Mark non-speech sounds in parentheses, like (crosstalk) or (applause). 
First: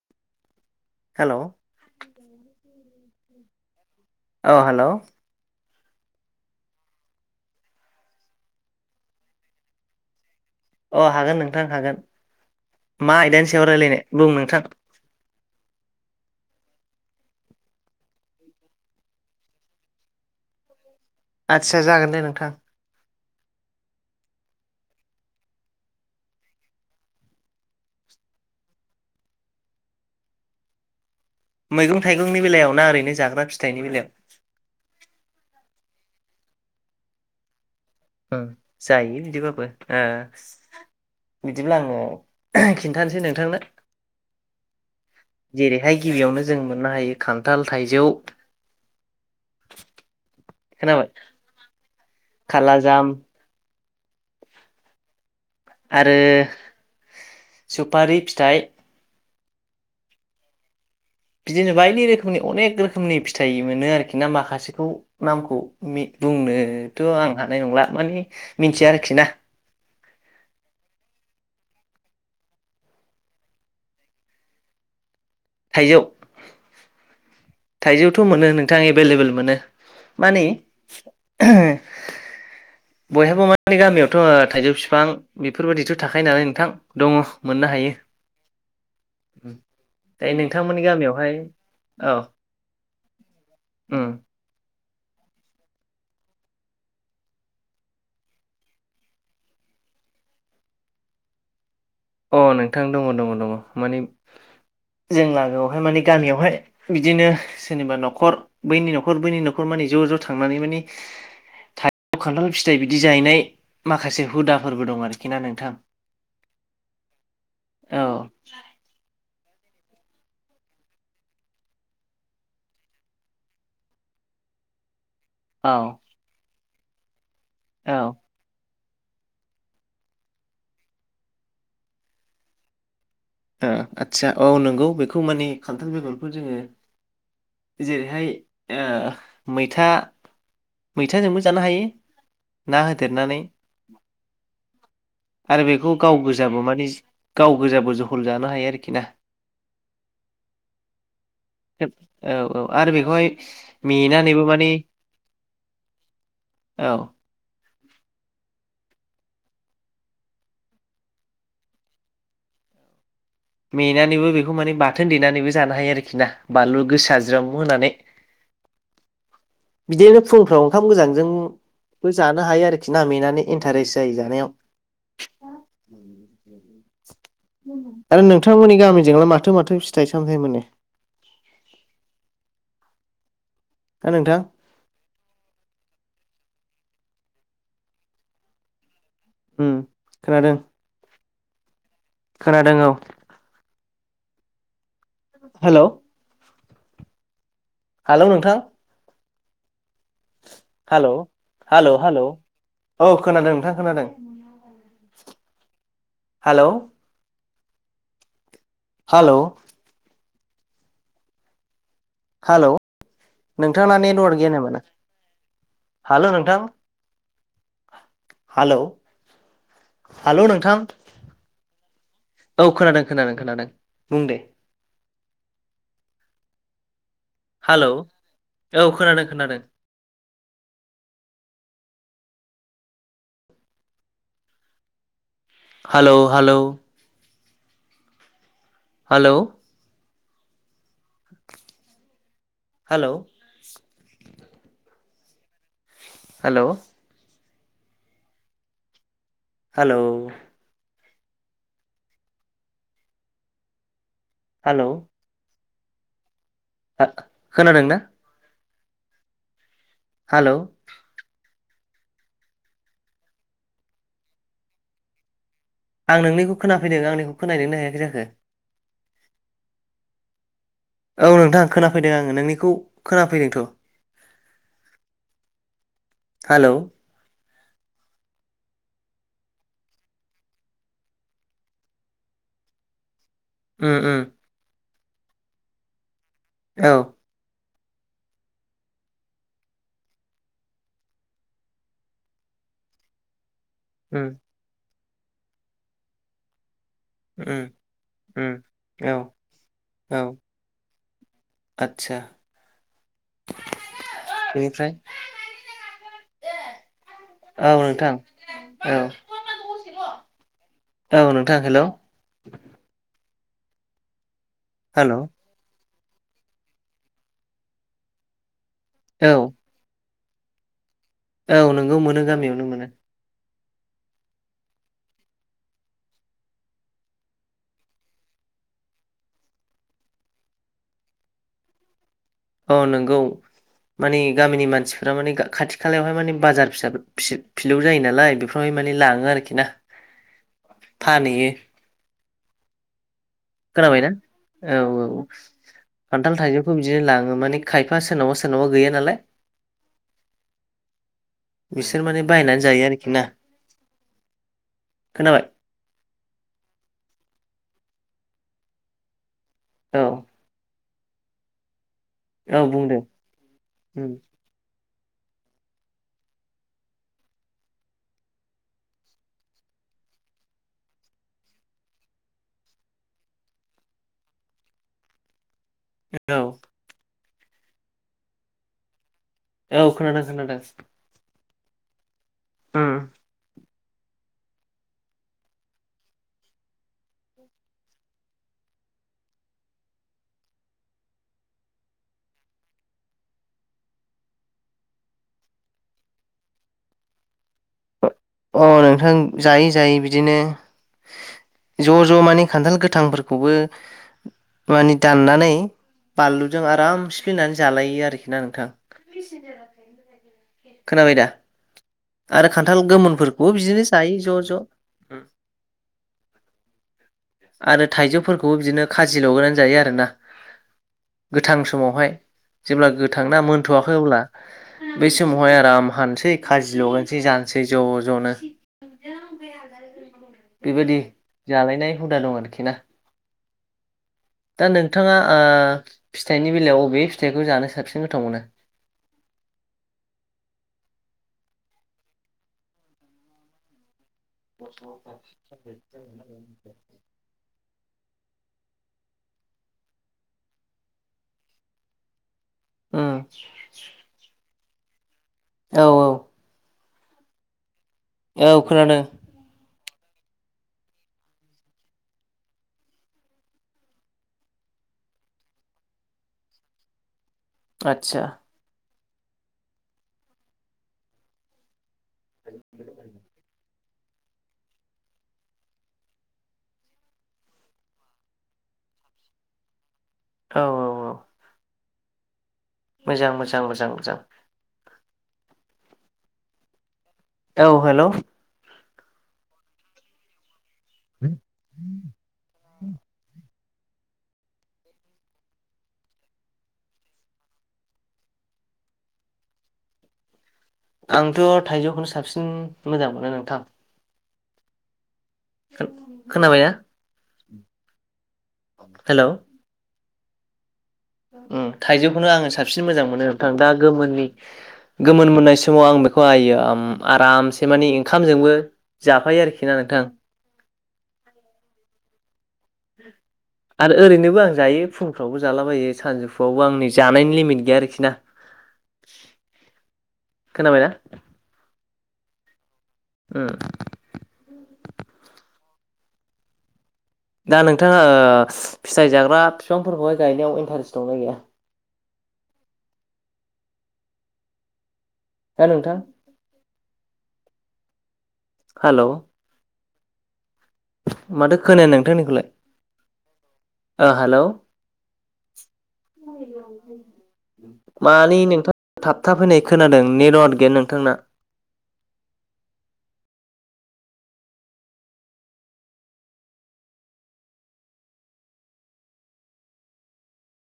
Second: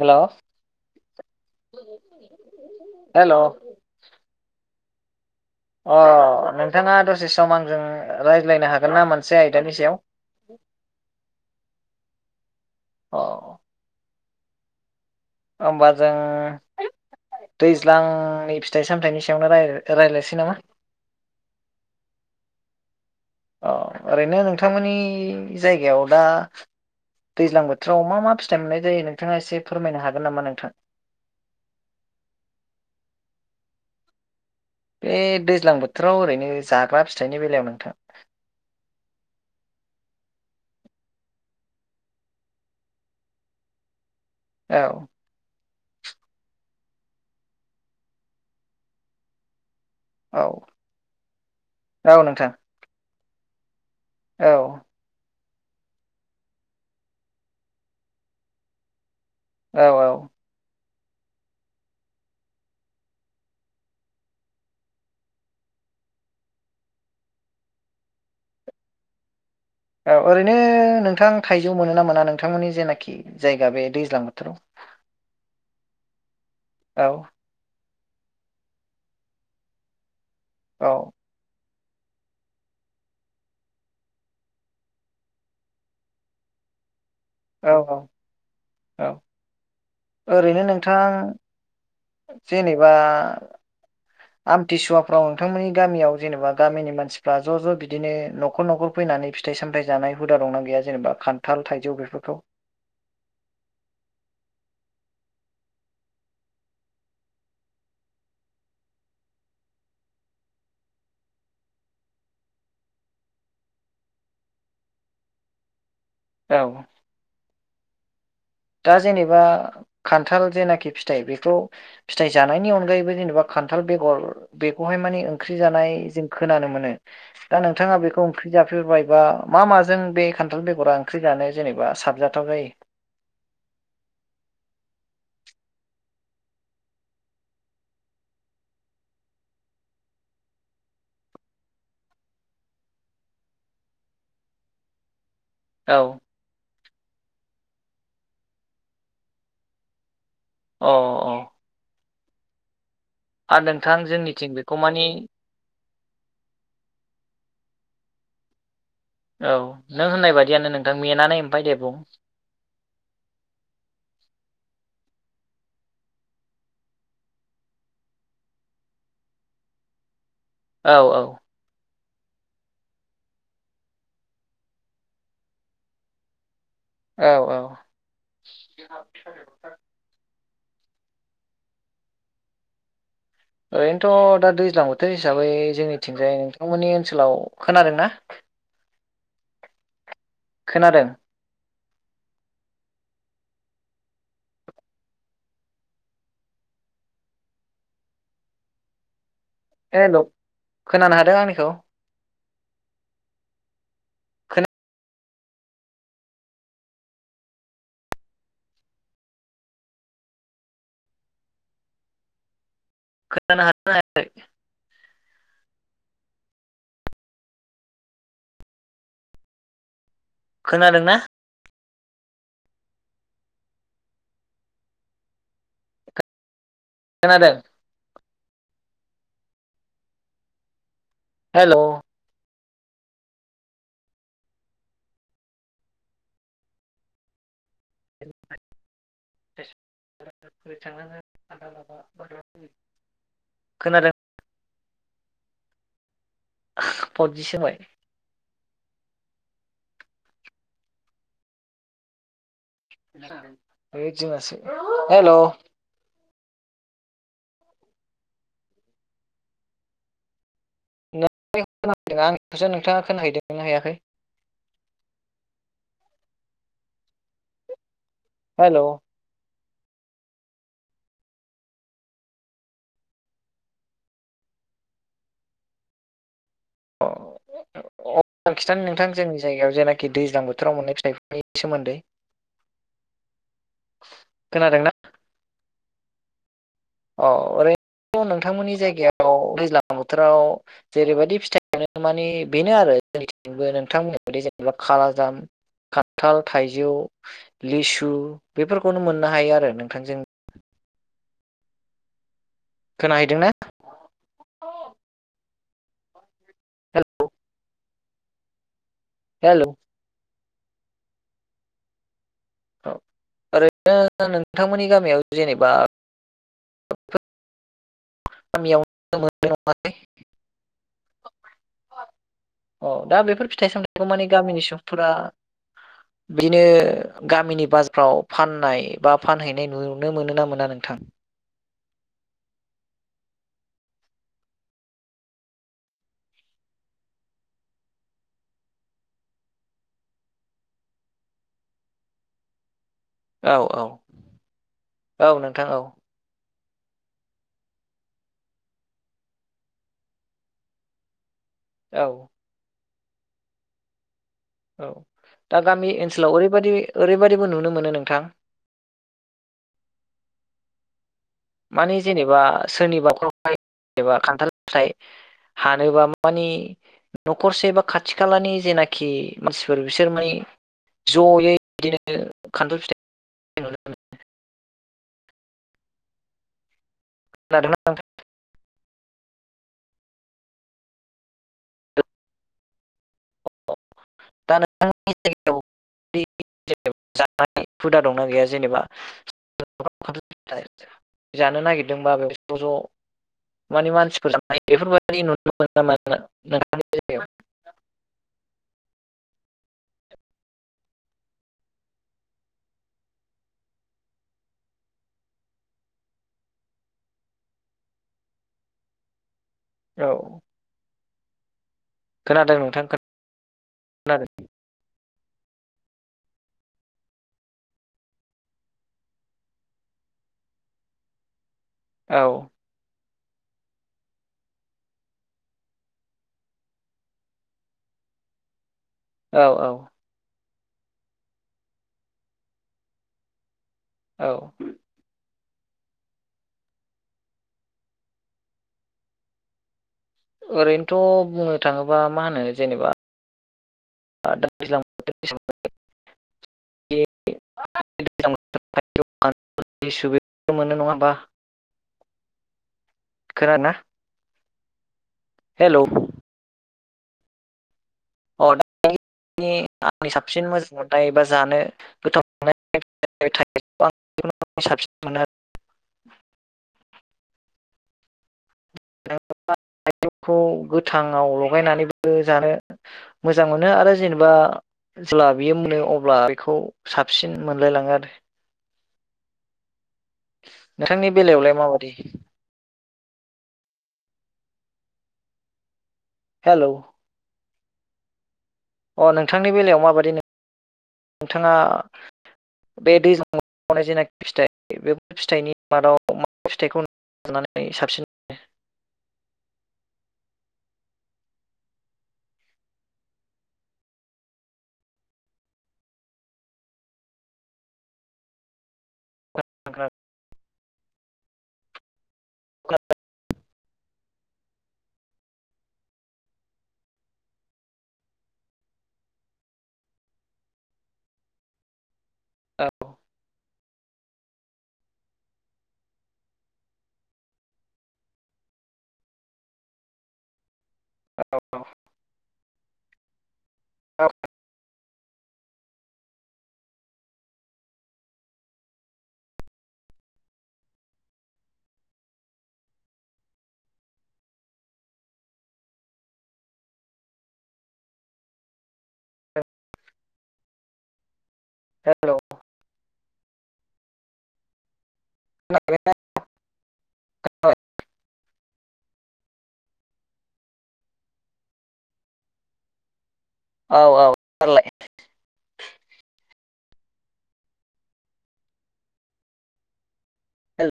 Hello hello hello. औ hello अह नोंथाङा दसे सम आंजों रायज्लायनो हागोन ना मोनसे आयदानि सायाव। (inaudible) अ हागोन नोंथां हागोन। मा अ आयदानि सायाव रायलायनो बुं नोंथां। ओमबा जों दैज्लांनि फिथाइ सामथाइनि सायावनो राय-रायलायनोसै नामा? आदसा जागोन दे नोंथां। अ ओरैनो नोंथांमोननि जायगायाव दा दैज्लां बोथोराव मा मा फिथाइ मोननाय जायो नोंथाङा एसे फोरमायनो हागोन नामा नोंथां? मैगं थाइगंनि बेलायाव ना ओरैनो जाग्रा फिथाइनि बेलायाव? बे दैज्लां बोथोराव ओरैनो जाग्रा फिथाइनि बेलायाव नोंथां ओ जायो बिदिबाबो ओ बिदिब्ला आंङो खिन्थानोसै नोंथांनो औ जेरैहाय गिबियावनो जों मोननो हायो खान्थाल थाइजौ औ खोनाबाय औ नोंथां खाला जाम औ आरो सुपारि फिथाइ औ औ बिदिनो बायदि रोखोमनि अनेक रोखोमनि फिथाइ मोनो आरोखि ना माखासेखौ नामखौ बुंनोथ' आं हानाय नंला माने मिनथिया आरोखि ना औ ओरैनो नोंथां थाइजौ मोनो ना मोना नोंथांमोननि जेनाखि जायगा बे दैज्लां बोथोराव (inaudible) थाइजौ औ थाइजौथ' मोनो नोंथां एभेल लेबेल मोनो माने औ ओह्रो (inaudible) बयहाबो माने गामियावथ' थाइजौ बिफां बेफोरबायदिथ' थाखायो नालाय नोंथां दङ औ मोननो हायो औ औ ओइ ओरैनो नोंथांमोननि नोंथां गामियावहाय औ जेनेबा उम आम- दिसुवाफ्राव नोंथांमोननि गामियाव जेनेबा गामिनि मानसिफ्रा ज' ज' बिदिनो नखर नखर फैनानै फिथाइ स सामथाय जानाय हुदा दंना गैया जेनेबा खान्थाल थाइजौ बेफोरखौ अ नोंथां दङ दङ दङ माने जों लागोआवहाय मानिे गामियावहाय बिदिनो सोरनिबा न'खर बैनि न'खर बैनि न'खर मानिे ज' ज' ज' थांनानै माने थाइजौ खान्थाल फिथाइ बिदि जाहैनाय माखासे हुदाफोरबो दं आरोखि ना नोंथां औ औ दा जेनेबा खान्थाल जेनाखि फिथाइ बेखौ फिथाइ जानायनि अनगायैबो जेनेबा खान्थाल बेगर बेखौहाय माने ओंख्रि औ जानाय जों खोनानो मोनो दा औ नोंथाङा बेखौ ओंख्रि बेफोरबायबा मा माजों बे खान्थाल बेगरा ओंख्रि जानो जेनेबा साबजाथाव जायो ओ आटचसा औ नंगौ बेखौ माने खान्थाल बेगरखौ जोङो जेरैहाय ओ मैथा मैथाजोंबो जानो हायो ना होदेरनानै (inaudible) आरो बेखौ गाव गोजाबो मानि गाव गोजाबो जहल जानो हायो आरोखि ना अ अ औ औ आरो बेखौहाय आरो नोंथां मेनानैबो जोंनिथिं माने बेखौ मानि औ औ नों होननाय बादियानो नोंथां मेनानै ओमफ्राय दे बुं मेनानैबो बेखौ माने बाथोन देनानैबो जानो हायो आरोखि ना बानलु गोसा ज्रोम होनानै (inaudible) बिदिनो फुंफ्राव ओंखाम औ औ गोजांजों । जानो हायो आरोखि ना मेनानै इन्टारेस्ट जायो जानायाव। औ औ आरो नोंथांमोननि गामिजोंलाय माथो माथो फिथाइ सामथाइ मोनो? ना नोंथां ओरैनोथ' दा दैज्लां बोथोर हिसाबै जोंनिथिंजाय नोंथांमोननि ओनसोलाव खोनादों ना? हम। खोनादों? खोनादों औ। हेल'। हालौ नोंथां। हेल' हालौ खोनानो हादों आंनिखौ हालौ हालौ औ खोनादों नोंथां खोनादों। खोना हालौ। हाल'। हालौ नोंथाङा नेटवार्क गैया नामा? हेलौ नोंथां। हालौ हालौ नोंथां। खोनादोंना औ खोनादों खोनादों खोनादों बुं दे। खोनांदों। हेलौ औ खोनादों खोनादों। Hello. Hello hello. Hello. (unintelligible) Hello. खोनादों परस होबाय। हेलौ । ओद जोंहासोहेऔ'। खोनादों ना? हेलौ। (unintelligible) आंनिखौसो नोंथाङा खोनाहैदों ना हैयाखै? आं नोंनिखौ खोनाफैदों आंनिखौ खोनाहैदोंना हैयाखै जाखो? हेलौ। औ नोंथां खोनाफैदों आङो नोंनिखौ खोनाफैदोंथ'। (inaudible) हेलौ। अ आं खिथानि नोंथां जोंनि जायगायाव जेनाखि दैज्लां बोथोराव मोननै फिथाइनि सोमोन्दै। (inaudible) ओ ओ। खोनादोंना? औ अ ओरै नोंथांमोननि जायगायाव दैज्लां बोथोराव जेरैबायदि फिथाइ मोनो मानि बेनो आरो जोंनिबो नोंथांमोननि उम बायदि जेनेबा खालाजाम खान्थाल थाइजौ। उम लिसु उम बेफोरखौनो औ मोननो हायो आरो नोंथांजों आतसा। खोनाहैदों ना? बेनिफ्राय औ नोंथां औ। हेल'। औ नोंथां हेलौ। औ ओरैनो नोंथांमोननि हेलौ गामियाव जेनेबा गामियाव औ (unintelligible) औ नोंगौ मोनो गामियावनो अ मोनो। दा बेफोर फिथाइ सामथाइखौ माने गामिनि सुबुंफोरा बिदिनो गामिनि बाजारफ्राव फाननाय बा फानहैनाय नुनो मोनो ना मोना नोंथां नोंथां औ नंगौ माने गामिनि मानसिफोरा माने खाथि खालायावहाय माने बाजार फिसा फिलौ जायो नालाय बेफ्रावहाय माने लाङो आरोखि ना (inaudible) फानहैयो औ औ खोनाबायना औ औ नोंथां औ खानथाल थाइजौ खौ बिदिनो लाङो माने खायफा सोरनावबा सोरनावबा गैया नालाय बिसोर औ माने बायनानै जायो आरोखि ना औ खोनाबाय दा गामि ओनसोलाव ओरैबायदि ओरैबायदिबो नुनो मोन मोनो नोंथां औ माने जेनेबा औ बुंदों सोरनिबा नखर (unintelligible) उम जेनेबा खानथाल फिथाय हानोबा मानि न'खरसे बा खाथि खालानि जेनाखि मानसिफोर बिसोर माने जयै बिदिनो खानथाल फिथाइ औ खोनादोंना नोंथां औ खोनादों खानादों (unintelligible) (unintelligible) जानाय हुदा दंना गैया जेनेबा (unintelligible) जानो नागिरदोंबाबो ज' ज' माने मानसिफोरजोंनाय बेफोरबायदि नुनो मोनो नामा नोंथांनि जायगायाव अ नोंथां जायै जायै बिदिनो ज' ज' माने खानथाल गोथांफोरखौबो माने दाननानै बानलुजों आराम सिफलिनानै जालायो आरोखि ना नोंथां औ खोनाबाय दा आरो खोनादों खानथाल नोंथां गोमोनफोरखौबो बिदिनो जायो खोनादों ज' ज' (inaudible) आरो थाइजौफोरखौबो बिदिनो खाजि लगायनानै जायो आरोना गोथां समावहाय औ जेब्ला गोथ थांना मोनथ'वाखै अब्ला बै समावहाय आराम हानसै खा जि लगायनोसै जानोसै ज' ज'नो औ औ बेबायदि जालायनाय हुदा दं आरोखि ना औ दा नोंथाङा फिथाइनि बेलायाव बबे फिथाइखौ जानो साबसिन गोथाव मोनो ओरैनोथ' बुंनो थाङोबा मा होनो जेनेबा दा दैज्लां बोथोर हिसाबै (unintelligible) (unintelligible) मोनो नङा होमबा उ खोनादों ना? हेलौ औ औ अ औ दा खोनादों। आंनि साबसिन मोजां मोननाय एबा जानो गोथाव मोननाय (unintelligible) साबसिन मोनो आतसा (unintelligible) थाइजौखौ गोथांआव लगायनानैबो जानो मोजां मोनो आरो जेनेबा जेब्ला बियो मोनो अब्ला बेखौ साबसिन मोनलायलाङो आरो औ नोंथांनि औ बेलायावलाय माबायदि मोजां मोजां मोजां मोजां हेल' औ हेल' अ नोंथांनि बेलायाव माबायदि नोंथाङा बे दैज्लां (unintelligible) जेनाखि फिथाइ बेफोर फिथाइनि मादाव मा फिथाइखौ (unintelligible) (unintelligible) साबसिन आंथ' थाइजौखौनो साबसिन मोजां मोनो नोंथां। खोनाबायना? हेलौ। मोनो? ओ थाइजौखौनो आङो साबसिन मोजां मोनो नोंथां, दा गोमोननि गोमोन मोननाय समाव आं बेखौ आइयो आरामसे माने ओंखामजोंबो जाफायो आरोखि ना नोंथां औ (inaudible) आरो ओरैनोबो आं जायो फुंफ्रावबो जालाबायो सानजौफुआवबो आं नै जानायनि लिमिट गैया आरोखि ना। (inaudible) खोनाबायना औ ओ दा नोंथाङा फिथाइ जाग्रा बिफांफोरखौहाय गायनायाव इन्टारेस्ट दंना गैया? हो नोंथां हेल' माथो खोनाया हेलौ नोंथांनिखौलाय हेल' (inaudible) मानि नोंथां थाबथा फैनाय खोनादों नेटवार्ट गेट नोंथांना औ औ (inaudible) हेल'